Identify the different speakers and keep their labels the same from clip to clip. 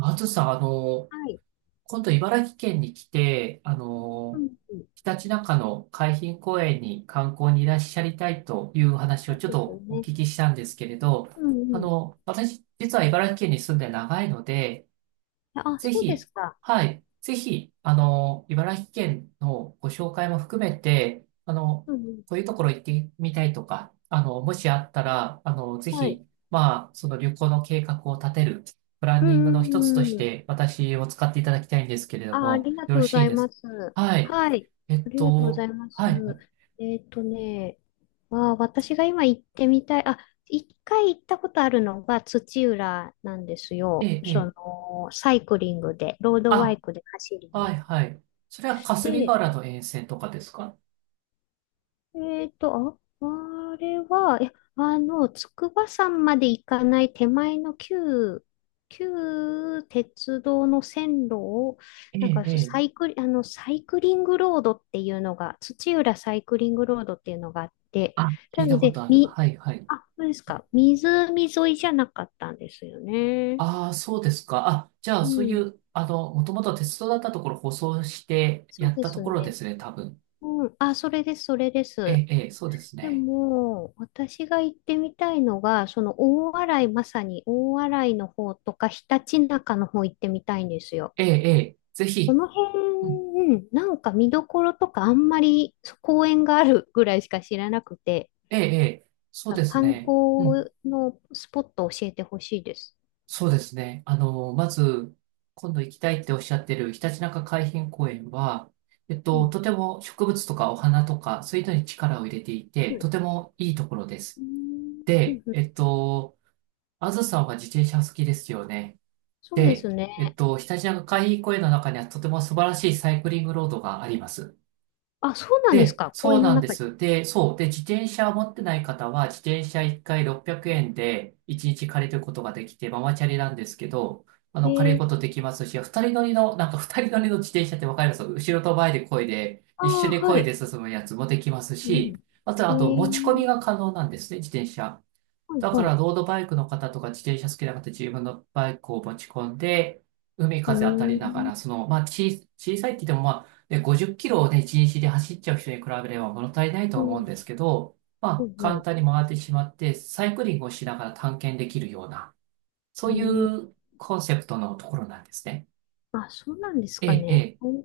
Speaker 1: あずさん、
Speaker 2: はい。
Speaker 1: 今度茨城県に来て、
Speaker 2: うんうん。
Speaker 1: ひたちなかの海浜公園に観光にいらっしゃりたいという話
Speaker 2: そ
Speaker 1: を
Speaker 2: う
Speaker 1: ちょっ
Speaker 2: ですよ
Speaker 1: とお
Speaker 2: ね。
Speaker 1: 聞きしたんですけれど、
Speaker 2: うんうん。
Speaker 1: 私、実は茨城県に住んで長いので、
Speaker 2: あ、
Speaker 1: ぜ
Speaker 2: そうで
Speaker 1: ひ、
Speaker 2: すか。
Speaker 1: はい、ぜひ、茨城県のご紹介も含めて、
Speaker 2: うんうん。
Speaker 1: こういうところ行ってみたいとか、もしあったら、ぜ
Speaker 2: はい。
Speaker 1: ひ、まあ、その旅行の計画を立てる、プラン
Speaker 2: う
Speaker 1: ニング
Speaker 2: ん
Speaker 1: の一つと
Speaker 2: うん
Speaker 1: し
Speaker 2: うん。
Speaker 1: て、私を使っていただきたいんですけれど
Speaker 2: あ、あ
Speaker 1: も、
Speaker 2: りが
Speaker 1: よ
Speaker 2: と
Speaker 1: ろ
Speaker 2: うご
Speaker 1: し
Speaker 2: ざ
Speaker 1: い
Speaker 2: い
Speaker 1: です
Speaker 2: ます。
Speaker 1: か？はい。
Speaker 2: はい。ありがとうございます。
Speaker 1: はい、はい。
Speaker 2: えっとね、あ、私が今行ってみたい。あ、一回行ったことあるのが土浦なんです
Speaker 1: え
Speaker 2: よ。
Speaker 1: え、ええ。
Speaker 2: サイクリングで、ロードバイ
Speaker 1: あ、
Speaker 2: クで走り
Speaker 1: はい、
Speaker 2: に。
Speaker 1: はい。それは霞ヶ
Speaker 2: で、
Speaker 1: 浦の沿線とかですか？
Speaker 2: えっと、あ、あれは、え、あの、筑波山まで行かない手前の旧鉄道の線路を、
Speaker 1: え
Speaker 2: なん
Speaker 1: え、
Speaker 2: か
Speaker 1: ええ。
Speaker 2: サイクリングロードっていうのが、土浦サイクリングロードっていうのがあって、
Speaker 1: あ、聞
Speaker 2: な
Speaker 1: いた
Speaker 2: の
Speaker 1: こと
Speaker 2: で、
Speaker 1: ある。はい、はい。
Speaker 2: あ、そうですか。湖沿いじゃなかったんですよね。
Speaker 1: ああ、そうですか。あ、じゃあ、
Speaker 2: う
Speaker 1: そうい
Speaker 2: ん、
Speaker 1: う、もともと鉄道だったところ舗装して
Speaker 2: そ
Speaker 1: や
Speaker 2: う
Speaker 1: っ
Speaker 2: で
Speaker 1: たと
Speaker 2: す
Speaker 1: ころで
Speaker 2: ね。
Speaker 1: すね、多分。
Speaker 2: うん、あ、それです、それで
Speaker 1: え
Speaker 2: す。
Speaker 1: え、ええ、そうです
Speaker 2: で
Speaker 1: ね。
Speaker 2: も、私が行ってみたいのが、その大洗、まさに大洗の方とか、ひたちなかの方行ってみたいんですよ。
Speaker 1: ええ、ええ、ぜ
Speaker 2: こ
Speaker 1: ひ。
Speaker 2: の辺、
Speaker 1: うん。
Speaker 2: うん、なんか見どころとかあんまり、そう、公園があるぐらいしか知らなくて。
Speaker 1: ええ、ええ、そう
Speaker 2: あ、
Speaker 1: です
Speaker 2: 観光
Speaker 1: ね。うん。
Speaker 2: のスポットを教えてほしいです。
Speaker 1: そうですね。まず、今度行きたいっておっしゃってるひたちなか海浜公園は、
Speaker 2: うん。
Speaker 1: とても植物とかお花とか、そういうのに力を入れてい
Speaker 2: う
Speaker 1: て、と
Speaker 2: ん。
Speaker 1: てもいいところで
Speaker 2: う
Speaker 1: す。
Speaker 2: んうん
Speaker 1: で、
Speaker 2: うん。
Speaker 1: あずさんは自転車好きですよね。
Speaker 2: そうで
Speaker 1: で、
Speaker 2: すね。
Speaker 1: ひたちなか海浜公園の中にはとても素晴らしいサイクリングロードがあります。
Speaker 2: あ、そうなんです
Speaker 1: で、
Speaker 2: か。公
Speaker 1: そう
Speaker 2: 園の
Speaker 1: なんで
Speaker 2: 中に。
Speaker 1: す。で、そう。で、自転車を持ってない方は、自転車1回600円で1日借りることができて、ママチャリなんですけど、
Speaker 2: え
Speaker 1: 借りるこ
Speaker 2: ー、
Speaker 1: とできますし、二人乗りの、なんか二人乗りの自転車ってわかります？後ろと前で漕いで、
Speaker 2: あ
Speaker 1: 一緒
Speaker 2: あ、
Speaker 1: に漕
Speaker 2: は
Speaker 1: い
Speaker 2: い。
Speaker 1: で進むやつもできます
Speaker 2: う
Speaker 1: し、
Speaker 2: ん。
Speaker 1: あと、
Speaker 2: え
Speaker 1: あと、持ち込み
Speaker 2: ー、
Speaker 1: が可能なんですね、自転車。
Speaker 2: はい、
Speaker 1: だか
Speaker 2: は
Speaker 1: ら
Speaker 2: い。
Speaker 1: ロードバイクの方とか自転車好きな方自分のバイクを持ち込んで、海
Speaker 2: う
Speaker 1: 風当たり
Speaker 2: ー
Speaker 1: なが
Speaker 2: ん。
Speaker 1: ら、その、まあ、ち、小さいって言っても、まあ、ね、50キロをね、一日で走っちゃう人に比べれば物足りないと
Speaker 2: う
Speaker 1: 思うん
Speaker 2: ん
Speaker 1: ですけど、ま
Speaker 2: う
Speaker 1: あ、
Speaker 2: ん
Speaker 1: 簡
Speaker 2: う
Speaker 1: 単に回ってしまって、サイクリングをしながら探検できるような、そう
Speaker 2: ん。
Speaker 1: い
Speaker 2: うん。
Speaker 1: うコンセプトのところなんですね。
Speaker 2: あ、そうなんです
Speaker 1: え
Speaker 2: か
Speaker 1: え、え
Speaker 2: ね。
Speaker 1: え、
Speaker 2: うん、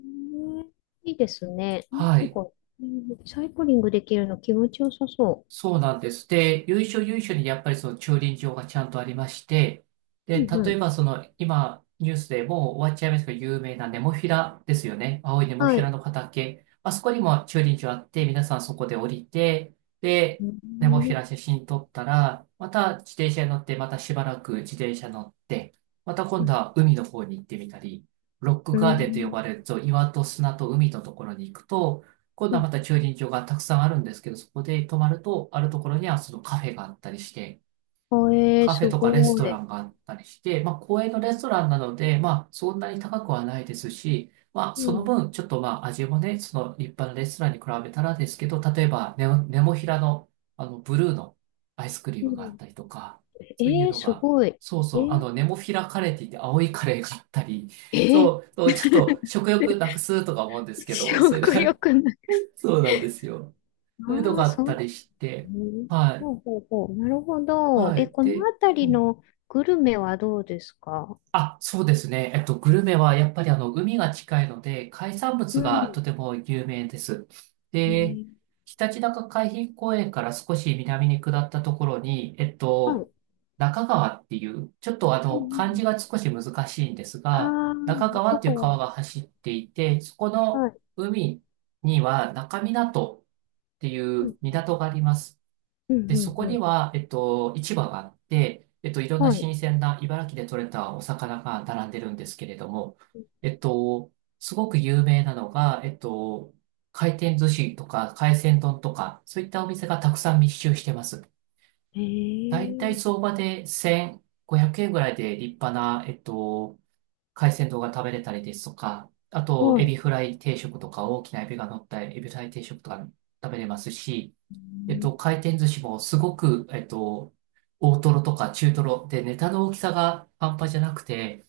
Speaker 2: いいですね。
Speaker 1: は
Speaker 2: なん
Speaker 1: い。
Speaker 2: か、うん、サイクリングできるの気持ちよさそ
Speaker 1: そうなんです。で、由緒にやっぱりその駐輪場がちゃんとありまして、
Speaker 2: う。
Speaker 1: で、
Speaker 2: うん
Speaker 1: 例
Speaker 2: う
Speaker 1: え
Speaker 2: ん。
Speaker 1: ばその今ニュースでもう終わっちゃいますけど、有名なネモフィラですよね。青いネモフ
Speaker 2: は
Speaker 1: ィラ
Speaker 2: い。
Speaker 1: の畑。あそこにも駐輪場あって、皆さんそこで降りて、で、
Speaker 2: う
Speaker 1: ネモフィラ
Speaker 2: ん。
Speaker 1: 写真撮ったら、また自転車に乗って、またしばらく自転車乗って、また今度
Speaker 2: う
Speaker 1: は海の方に行ってみたり、ロックガーデンと呼
Speaker 2: ん。
Speaker 1: ばれると、岩と砂と海のところに行くと、今
Speaker 2: う
Speaker 1: 度は
Speaker 2: ん。
Speaker 1: また駐輪場がたくさんあるんですけど、そこで泊まると、あるところにはそのカフェがあったりして、
Speaker 2: あ、えー、
Speaker 1: カフ
Speaker 2: す
Speaker 1: ェとかレス
Speaker 2: ご
Speaker 1: トラ
Speaker 2: い。
Speaker 1: ンがあったりして、まあ、公園のレストランなので、まあ、そんなに高くはないですし、まあ、
Speaker 2: う
Speaker 1: その
Speaker 2: ん。
Speaker 1: 分、ちょっとまあ、味もね、その立派なレストランに比べたらですけど、例えばネモ、ネモフィラの、ブルーのアイスクリー
Speaker 2: う
Speaker 1: ムがあっ
Speaker 2: ん。
Speaker 1: たりとか、そういう
Speaker 2: えー、
Speaker 1: の
Speaker 2: す
Speaker 1: が、
Speaker 2: ごい。え
Speaker 1: そうそう、
Speaker 2: ー、
Speaker 1: ネモフィラカレーって言って青いカレーがあったり、
Speaker 2: えー、
Speaker 1: そう、そうちょっと食欲なくすとか思うんで すけど、そういうの
Speaker 2: 食
Speaker 1: が、
Speaker 2: 欲ない。
Speaker 1: そうなんですよ。そういうの
Speaker 2: あ
Speaker 1: が
Speaker 2: あ、
Speaker 1: あっ
Speaker 2: そ
Speaker 1: た
Speaker 2: う。
Speaker 1: りして、
Speaker 2: うん。
Speaker 1: はい、
Speaker 2: ほうほうほう。なるほど。
Speaker 1: は
Speaker 2: え、
Speaker 1: い。
Speaker 2: この
Speaker 1: で、
Speaker 2: 辺
Speaker 1: う
Speaker 2: り
Speaker 1: ん
Speaker 2: のグルメはどうですか？
Speaker 1: あ、そうですね。グルメはやっぱり海が近いので、海産
Speaker 2: う
Speaker 1: 物
Speaker 2: ん。
Speaker 1: がとても有名です。
Speaker 2: え
Speaker 1: で、
Speaker 2: ー。
Speaker 1: ひたちなか海浜公園から少し南に下ったところに、
Speaker 2: はい。
Speaker 1: 中川っていう、ちょっと
Speaker 2: うんうん
Speaker 1: 漢
Speaker 2: う
Speaker 1: 字
Speaker 2: ん。
Speaker 1: が少し難しいんです
Speaker 2: あ
Speaker 1: が、
Speaker 2: あ、
Speaker 1: 中川
Speaker 2: 中
Speaker 1: っていう
Speaker 2: 川。
Speaker 1: 川が走っていて、そこの
Speaker 2: はい。
Speaker 1: 海には中港ってい
Speaker 2: う
Speaker 1: う
Speaker 2: ん。
Speaker 1: 港があります。
Speaker 2: う
Speaker 1: で、
Speaker 2: ん、う
Speaker 1: そ
Speaker 2: ん、
Speaker 1: こ
Speaker 2: う
Speaker 1: に
Speaker 2: ん。
Speaker 1: は、市場があって、いろんな新
Speaker 2: は
Speaker 1: 鮮な茨城で採れたお魚が並んでるんですけれども、えっと、すごく有名なのが、回転寿司とか海鮮丼とか、そういったお店がたくさん密集してます。
Speaker 2: い。
Speaker 1: だいた
Speaker 2: へ
Speaker 1: い
Speaker 2: え、
Speaker 1: 相場で1500円ぐらいで立派な、海鮮丼が食べれたりですとか、あと、
Speaker 2: は
Speaker 1: エビ
Speaker 2: い。
Speaker 1: フライ定食とか、大きなエビが乗ったエビフライ定食とか食べれますし、
Speaker 2: うん、
Speaker 1: 回転寿司もすごく、大トロとか中トロでネタの大きさが半端じゃなくて、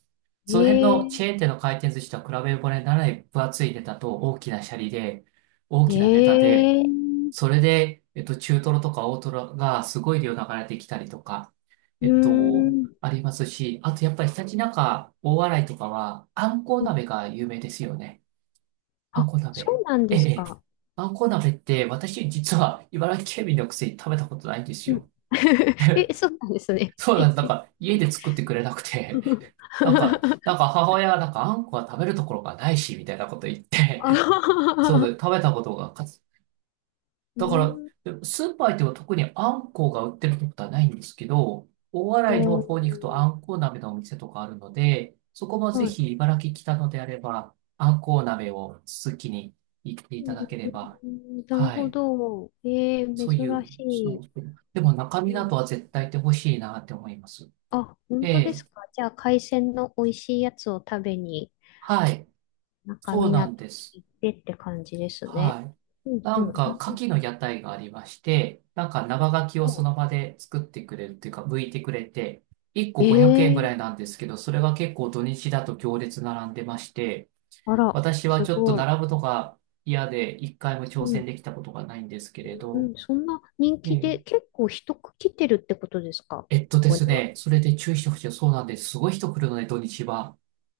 Speaker 2: へ
Speaker 1: その辺の
Speaker 2: え、
Speaker 1: チェーン店の回転寿司とは比べ物にならない分厚いネタと大きなシャリで、大きなネタで、
Speaker 2: へえ、う
Speaker 1: それで、中トロとか大トロがすごい量流れてきたりとか、
Speaker 2: ーん。
Speaker 1: ありますし、あとやっぱりひたちなか大洗とかは、あんこう
Speaker 2: うん。
Speaker 1: 鍋が有名ですよね。あん
Speaker 2: あ、
Speaker 1: こ
Speaker 2: そ
Speaker 1: 鍋。
Speaker 2: うなん
Speaker 1: え
Speaker 2: で
Speaker 1: え。
Speaker 2: す
Speaker 1: ええ
Speaker 2: か。
Speaker 1: あんこ鍋って、私実は茨城県民のくせに食べたことないんです
Speaker 2: うん。
Speaker 1: よ。
Speaker 2: え、そうなんですね。
Speaker 1: そうなんです。なんか家で作ってくれなくて、なんか、なんか 母親がなんかあんこは食べるところがないし、みたいなこと言っ
Speaker 2: あ
Speaker 1: て、そうで
Speaker 2: あ、
Speaker 1: 食べたことがかつ、
Speaker 2: う
Speaker 1: だから、
Speaker 2: ん。
Speaker 1: でもスーパー行っても特にあんこが売ってるってことはないんですけど、大
Speaker 2: う
Speaker 1: 洗の方に行くとあ
Speaker 2: ん。
Speaker 1: んこ鍋のお店とかあるので、そこもぜ
Speaker 2: はい。
Speaker 1: ひ茨城来たのであれば、あんこ鍋を続きに行って
Speaker 2: う
Speaker 1: いただければ、
Speaker 2: ん、なる
Speaker 1: は
Speaker 2: ほ
Speaker 1: い。
Speaker 2: ど。えー、
Speaker 1: そういう、
Speaker 2: 珍し
Speaker 1: そう
Speaker 2: い。
Speaker 1: そう。でも中
Speaker 2: う
Speaker 1: 身などは
Speaker 2: ん。
Speaker 1: 絶対ってほしいなって思います。
Speaker 2: あ、
Speaker 1: え
Speaker 2: 本当で
Speaker 1: え、
Speaker 2: すか。じゃあ、海鮮の美味しいやつを食べに、
Speaker 1: はい。
Speaker 2: 中港
Speaker 1: そう
Speaker 2: に
Speaker 1: な
Speaker 2: 行っ
Speaker 1: んです。
Speaker 2: てって感じですね。
Speaker 1: はい。
Speaker 2: うん、
Speaker 1: な
Speaker 2: うん。
Speaker 1: ん
Speaker 2: な
Speaker 1: か、
Speaker 2: る
Speaker 1: 牡蠣の屋台がありまして、なんか生牡蠣を
Speaker 2: ほ
Speaker 1: そ
Speaker 2: ど。
Speaker 1: の場で作ってくれるっていうか、剥いてくれて、1個500円ぐ
Speaker 2: え
Speaker 1: らい
Speaker 2: え。
Speaker 1: なんですけど、それが結構土日だと行列並んでまして、
Speaker 2: あら、
Speaker 1: 私は
Speaker 2: す
Speaker 1: ちょっと
Speaker 2: ごい。
Speaker 1: 並ぶのが嫌で、一回も挑
Speaker 2: う
Speaker 1: 戦
Speaker 2: ん、
Speaker 1: できたことがないんですけれ
Speaker 2: う
Speaker 1: ど、
Speaker 2: ん。そんな人
Speaker 1: え
Speaker 2: 気
Speaker 1: え、
Speaker 2: で、結構人来てるってことですか、こ
Speaker 1: えっとで
Speaker 2: こに
Speaker 1: す
Speaker 2: は？
Speaker 1: ね、それで注意してほしい。そうなんです。すごい人来るので、土日は。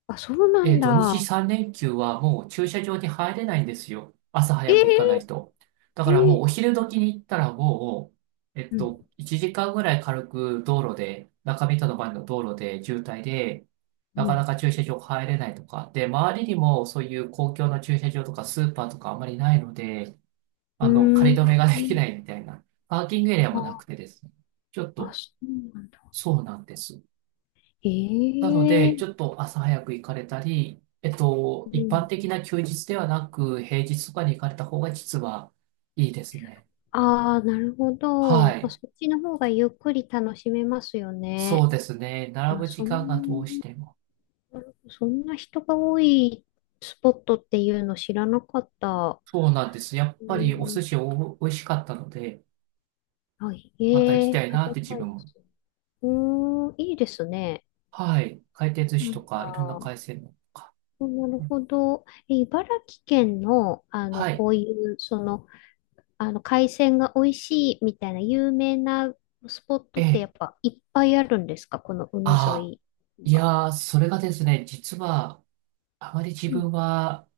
Speaker 2: あ、そうな
Speaker 1: え
Speaker 2: ん
Speaker 1: ー、土日
Speaker 2: だ。
Speaker 1: 3連休はもう駐車場に入れないんですよ。朝早く行かない
Speaker 2: え
Speaker 1: と。だ
Speaker 2: え、
Speaker 1: からもうお
Speaker 2: ええ。
Speaker 1: 昼時に行ったらもう、
Speaker 2: うん、
Speaker 1: 1時間ぐらい軽く道路で、中見との前の道路で渋滞で、な
Speaker 2: う
Speaker 1: かな
Speaker 2: ん。
Speaker 1: か駐車場入れないとか。で、周りにもそういう公共の駐車場とかスーパーとかあんまりないので、
Speaker 2: うー
Speaker 1: 仮止めができ
Speaker 2: ん。
Speaker 1: ないみたいな。パーキングエリアもな
Speaker 2: あ、
Speaker 1: くてですね。ちょっ
Speaker 2: あ、
Speaker 1: と、
Speaker 2: そうなんだ。
Speaker 1: そうなんです。なの
Speaker 2: え
Speaker 1: で、ち
Speaker 2: え。
Speaker 1: ょっと朝早く行かれたり、
Speaker 2: う
Speaker 1: 一般
Speaker 2: ん。
Speaker 1: 的な休日ではなく、平日とかに行かれた方が実はいいですね。
Speaker 2: ああ、なるほ
Speaker 1: は
Speaker 2: ど。まあ、
Speaker 1: い。
Speaker 2: そっちの方がゆっくり楽しめますよ
Speaker 1: そ
Speaker 2: ね。
Speaker 1: うですね。並
Speaker 2: あ、
Speaker 1: ぶ時
Speaker 2: そ
Speaker 1: 間がどうし
Speaker 2: ん、
Speaker 1: ても。
Speaker 2: そんな人が多いスポットっていうの知らなかった。
Speaker 1: そうなんです。やっ
Speaker 2: う
Speaker 1: ぱりお寿
Speaker 2: ん、
Speaker 1: 司お美味しかったので、
Speaker 2: あ、
Speaker 1: また行き
Speaker 2: え
Speaker 1: た
Speaker 2: え、
Speaker 1: い
Speaker 2: 食
Speaker 1: なっ
Speaker 2: べ
Speaker 1: て自
Speaker 2: た
Speaker 1: 分
Speaker 2: いで
Speaker 1: も。
Speaker 2: す。うーん、いいですね。
Speaker 1: はい。回転寿司
Speaker 2: なん
Speaker 1: とか、いろんな
Speaker 2: か、
Speaker 1: 海鮮のとか。
Speaker 2: なる
Speaker 1: ね
Speaker 2: ほど。え、茨城県の、あの、
Speaker 1: はい。
Speaker 2: こういう、その、海鮮が美味しいみたいな有名なスポット
Speaker 1: え
Speaker 2: ってや
Speaker 1: え。
Speaker 2: っぱいっぱいあるんですか、この海沿
Speaker 1: ああ、
Speaker 2: い？
Speaker 1: いやー、それがですね、実は、あまり自
Speaker 2: うん、
Speaker 1: 分は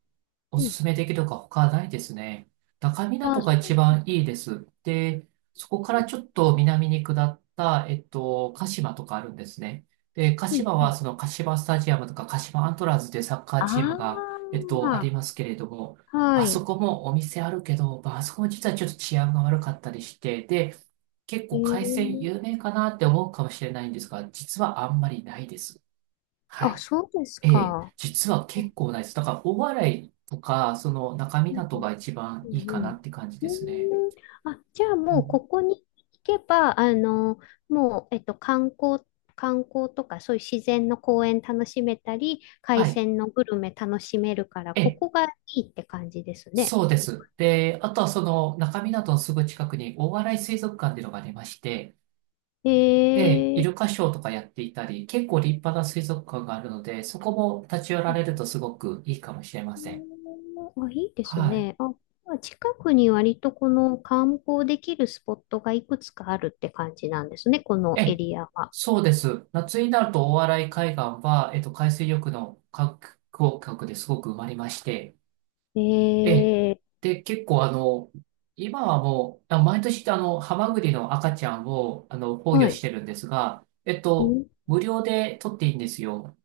Speaker 1: お
Speaker 2: う
Speaker 1: す
Speaker 2: ん。
Speaker 1: すめできるか他ないですね。中
Speaker 2: あ、
Speaker 1: 港が
Speaker 2: そ
Speaker 1: 一
Speaker 2: う。
Speaker 1: 番いいです。で、そこからちょっと南に下った、鹿島とかあるんですね。で、鹿
Speaker 2: うん、
Speaker 1: 島
Speaker 2: う
Speaker 1: は
Speaker 2: ん。
Speaker 1: その鹿島スタジアムとか鹿島アントラーズでサッカーチーム
Speaker 2: あ
Speaker 1: が、あり
Speaker 2: あ、
Speaker 1: ますけれども、
Speaker 2: は
Speaker 1: あそ
Speaker 2: い。
Speaker 1: こもお店あるけど、まあ、あそこも実はちょっと治安が悪かったりして、で、結構海鮮有
Speaker 2: ええ。
Speaker 1: 名かなって思うかもしれないんですが、実はあんまりないです。は
Speaker 2: あ、
Speaker 1: い。
Speaker 2: そうです
Speaker 1: ええ、
Speaker 2: か。
Speaker 1: 実は結構ないです。だから、大洗とか、その中
Speaker 2: うん
Speaker 1: 港が一番
Speaker 2: う
Speaker 1: い
Speaker 2: ん、
Speaker 1: い
Speaker 2: う
Speaker 1: か
Speaker 2: んう
Speaker 1: な
Speaker 2: ん。
Speaker 1: って感じですね。
Speaker 2: うん。あ、じゃあ
Speaker 1: は
Speaker 2: もうこ
Speaker 1: い。
Speaker 2: こに行けば、あの、もう、観光とか、そういう自然の公園楽しめたり、海
Speaker 1: はい、
Speaker 2: 鮮のグルメ楽しめるから、
Speaker 1: え
Speaker 2: こ
Speaker 1: え、
Speaker 2: こがいいって感じですね。
Speaker 1: そうです。で、あとはその中港のすぐ近くに大洗水族館っていうのがありまして、で、イ
Speaker 2: え
Speaker 1: ル
Speaker 2: え。
Speaker 1: カショーとかやっていたり、結構立派な水族館があるので、そこも立ち寄られるとすごくいいかもしれません。
Speaker 2: うん。あ、いいです
Speaker 1: はい。
Speaker 2: ね。あ、まあ、近くに割とこの観光できるスポットがいくつかあるって感じなんですね、こ
Speaker 1: え
Speaker 2: のエ
Speaker 1: え、
Speaker 2: リアは。
Speaker 1: そうです。夏になると大洗海岸は、海水浴の観光客ですごく埋まりまして、
Speaker 2: え
Speaker 1: ええ。
Speaker 2: ー、
Speaker 1: で、結構、今はもう、あ、毎年ハマグリの赤ちゃんを、放
Speaker 2: は
Speaker 1: 魚し
Speaker 2: い。
Speaker 1: てるんですが、
Speaker 2: ん。
Speaker 1: 無料で取っていいんですよ。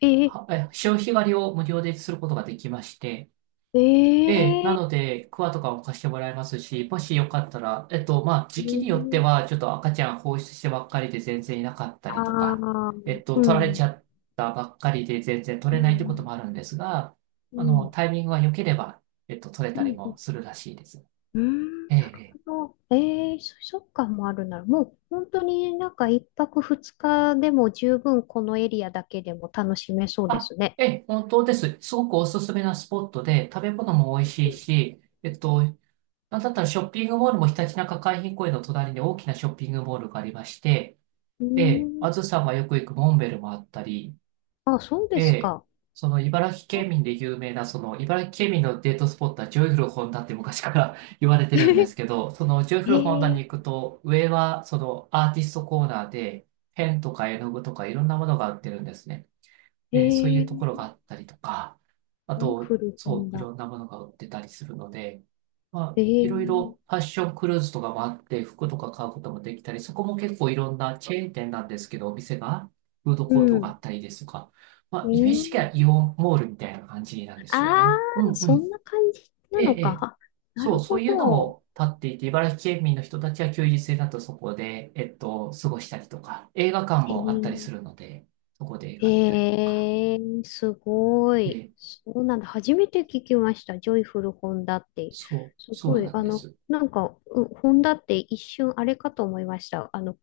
Speaker 2: えー、
Speaker 1: は、え、潮干狩りを無料ですることができまして、
Speaker 2: え
Speaker 1: ええ、な
Speaker 2: ー、
Speaker 1: ので、クワとかも貸してもらえますし、もしよかったら、えっと、まあ、
Speaker 2: え
Speaker 1: 時期によって
Speaker 2: ー、
Speaker 1: は、ちょっと赤ちゃん放出してばっかりで全然いなかった
Speaker 2: あ
Speaker 1: りとか、
Speaker 2: ー、う
Speaker 1: 取
Speaker 2: ん、
Speaker 1: ら
Speaker 2: う
Speaker 1: れちゃ
Speaker 2: ん、
Speaker 1: ったばっかりで全然取
Speaker 2: う
Speaker 1: れないってこと
Speaker 2: ん、
Speaker 1: もあるんですが、
Speaker 2: うん、
Speaker 1: タイミングが良ければ、取れ
Speaker 2: う
Speaker 1: たりも
Speaker 2: ん、
Speaker 1: するらしいです。
Speaker 2: うん
Speaker 1: ええ、ええ、
Speaker 2: と、そっかもあるなら、もう本当になんか一泊二日でも十分このエリアだけでも楽しめそうで
Speaker 1: あ、
Speaker 2: すね。
Speaker 1: ええ、本当です。すごくおすすめなスポットで、食べ物も美味しいし、えっと、なんだったらショッピングモールもひたちなか海浜公園の隣に大きなショッピングモールがありまして、
Speaker 2: う
Speaker 1: で、
Speaker 2: ん。
Speaker 1: あずさんがよく行くモンベルもあったり、
Speaker 2: あ、そうです
Speaker 1: で、
Speaker 2: か。
Speaker 1: その茨城
Speaker 2: あ。
Speaker 1: 県民で有名な、その茨城県民のデートスポットはジョイフルホンダって昔から 言われてるんです けど、そのジョイ
Speaker 2: え
Speaker 1: フルホンダに
Speaker 2: ー、
Speaker 1: 行くと、上はそのアーティストコーナーで、ペンとか絵の具とかいろんなものが売ってるんですね。
Speaker 2: え
Speaker 1: で、そういうところ
Speaker 2: ー、
Speaker 1: があったりとか、あと、
Speaker 2: 古
Speaker 1: そ
Speaker 2: 本
Speaker 1: う、い
Speaker 2: だ。
Speaker 1: ろんなものが売ってたりするので、ま
Speaker 2: え
Speaker 1: あ、い
Speaker 2: ー、
Speaker 1: ろいろファッションクルーズとかもあって、服とか買うこともできたり、そこも結構いろんなチェーン店なんですけど、お店が、フード
Speaker 2: う
Speaker 1: コートがあ
Speaker 2: ん、
Speaker 1: ったりですとか、ま
Speaker 2: う
Speaker 1: あ、イメージ
Speaker 2: ん。
Speaker 1: 的にはイオンモールみたいな感じなんですよ
Speaker 2: あ
Speaker 1: ね。う
Speaker 2: あ、
Speaker 1: んう
Speaker 2: そん
Speaker 1: ん。
Speaker 2: な感じな
Speaker 1: ええ、
Speaker 2: の
Speaker 1: え
Speaker 2: か。
Speaker 1: え。
Speaker 2: あ、な
Speaker 1: そう、
Speaker 2: る
Speaker 1: そ
Speaker 2: ほ
Speaker 1: ういうの
Speaker 2: ど。
Speaker 1: も立っていて、茨城県民の人たちは休日になるとそこで、過ごしたりとか、映画館
Speaker 2: え
Speaker 1: もあったり
Speaker 2: ー、
Speaker 1: するので、そこで映画見たりとか。
Speaker 2: えー、すごい。
Speaker 1: ええ、
Speaker 2: そうなんだ。初めて聞きました。ジョイフル本田って。
Speaker 1: そう、
Speaker 2: す
Speaker 1: そ
Speaker 2: ご
Speaker 1: う
Speaker 2: い。
Speaker 1: なん
Speaker 2: あ
Speaker 1: で
Speaker 2: の、
Speaker 1: す。
Speaker 2: なんか、本田って一瞬あれかと思いました。あの、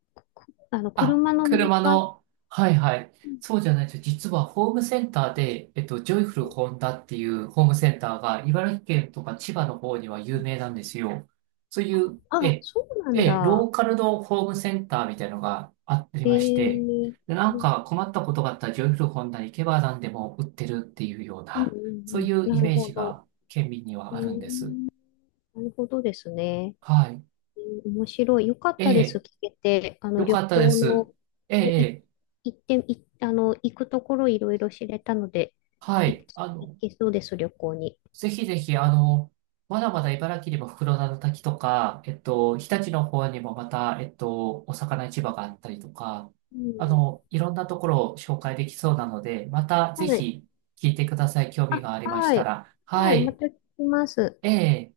Speaker 2: あの
Speaker 1: あ、
Speaker 2: 車のメー
Speaker 1: 車
Speaker 2: カー。
Speaker 1: の、はいはい。
Speaker 2: うん
Speaker 1: そうじゃないです。実はホームセンターで、ジョイフルホンダっていうホームセンターが、茨城県とか千葉の方には
Speaker 2: う
Speaker 1: 有
Speaker 2: ん。
Speaker 1: 名なんですよ。そういう、
Speaker 2: あ、
Speaker 1: え、
Speaker 2: そうなん
Speaker 1: え、ロー
Speaker 2: だ。
Speaker 1: カルのホームセンターみたいのがあり
Speaker 2: え
Speaker 1: まして、
Speaker 2: え。
Speaker 1: で、なん
Speaker 2: うん
Speaker 1: か困ったことがあったらジョイフルホンダに行けば何でも売ってるっていうよう
Speaker 2: うんう
Speaker 1: な、そうい
Speaker 2: ん。
Speaker 1: う
Speaker 2: な
Speaker 1: イ
Speaker 2: る
Speaker 1: メー
Speaker 2: ほ
Speaker 1: ジ
Speaker 2: ど。
Speaker 1: が県民に
Speaker 2: う
Speaker 1: は
Speaker 2: ー
Speaker 1: あるんです。
Speaker 2: ん、なるほどですね。
Speaker 1: はい。
Speaker 2: うん。面白い。よかっ
Speaker 1: え
Speaker 2: たです。
Speaker 1: え、
Speaker 2: 聞けて。あの、
Speaker 1: よ
Speaker 2: 旅
Speaker 1: かったで
Speaker 2: 行
Speaker 1: す。
Speaker 2: の、
Speaker 1: ええ、
Speaker 2: い、
Speaker 1: ええ、
Speaker 2: 行って、い、あの、行くところいろいろ知れたので、
Speaker 1: は
Speaker 2: 行
Speaker 1: い。
Speaker 2: き
Speaker 1: あ
Speaker 2: 行
Speaker 1: の、
Speaker 2: けそうです、旅行に。
Speaker 1: ぜひぜひ、あの、まだまだ茨城にも袋田の滝とか、日立の方にもまた、お魚市場があったりとか、
Speaker 2: うん、
Speaker 1: あの、いろんなところを紹介できそうなので、またぜ
Speaker 2: はい。
Speaker 1: ひ聞いてください。興味が
Speaker 2: あ、
Speaker 1: ありまし
Speaker 2: は
Speaker 1: た
Speaker 2: い。
Speaker 1: ら。
Speaker 2: は
Speaker 1: は
Speaker 2: い。ま
Speaker 1: い。
Speaker 2: た来ます。
Speaker 1: ええ。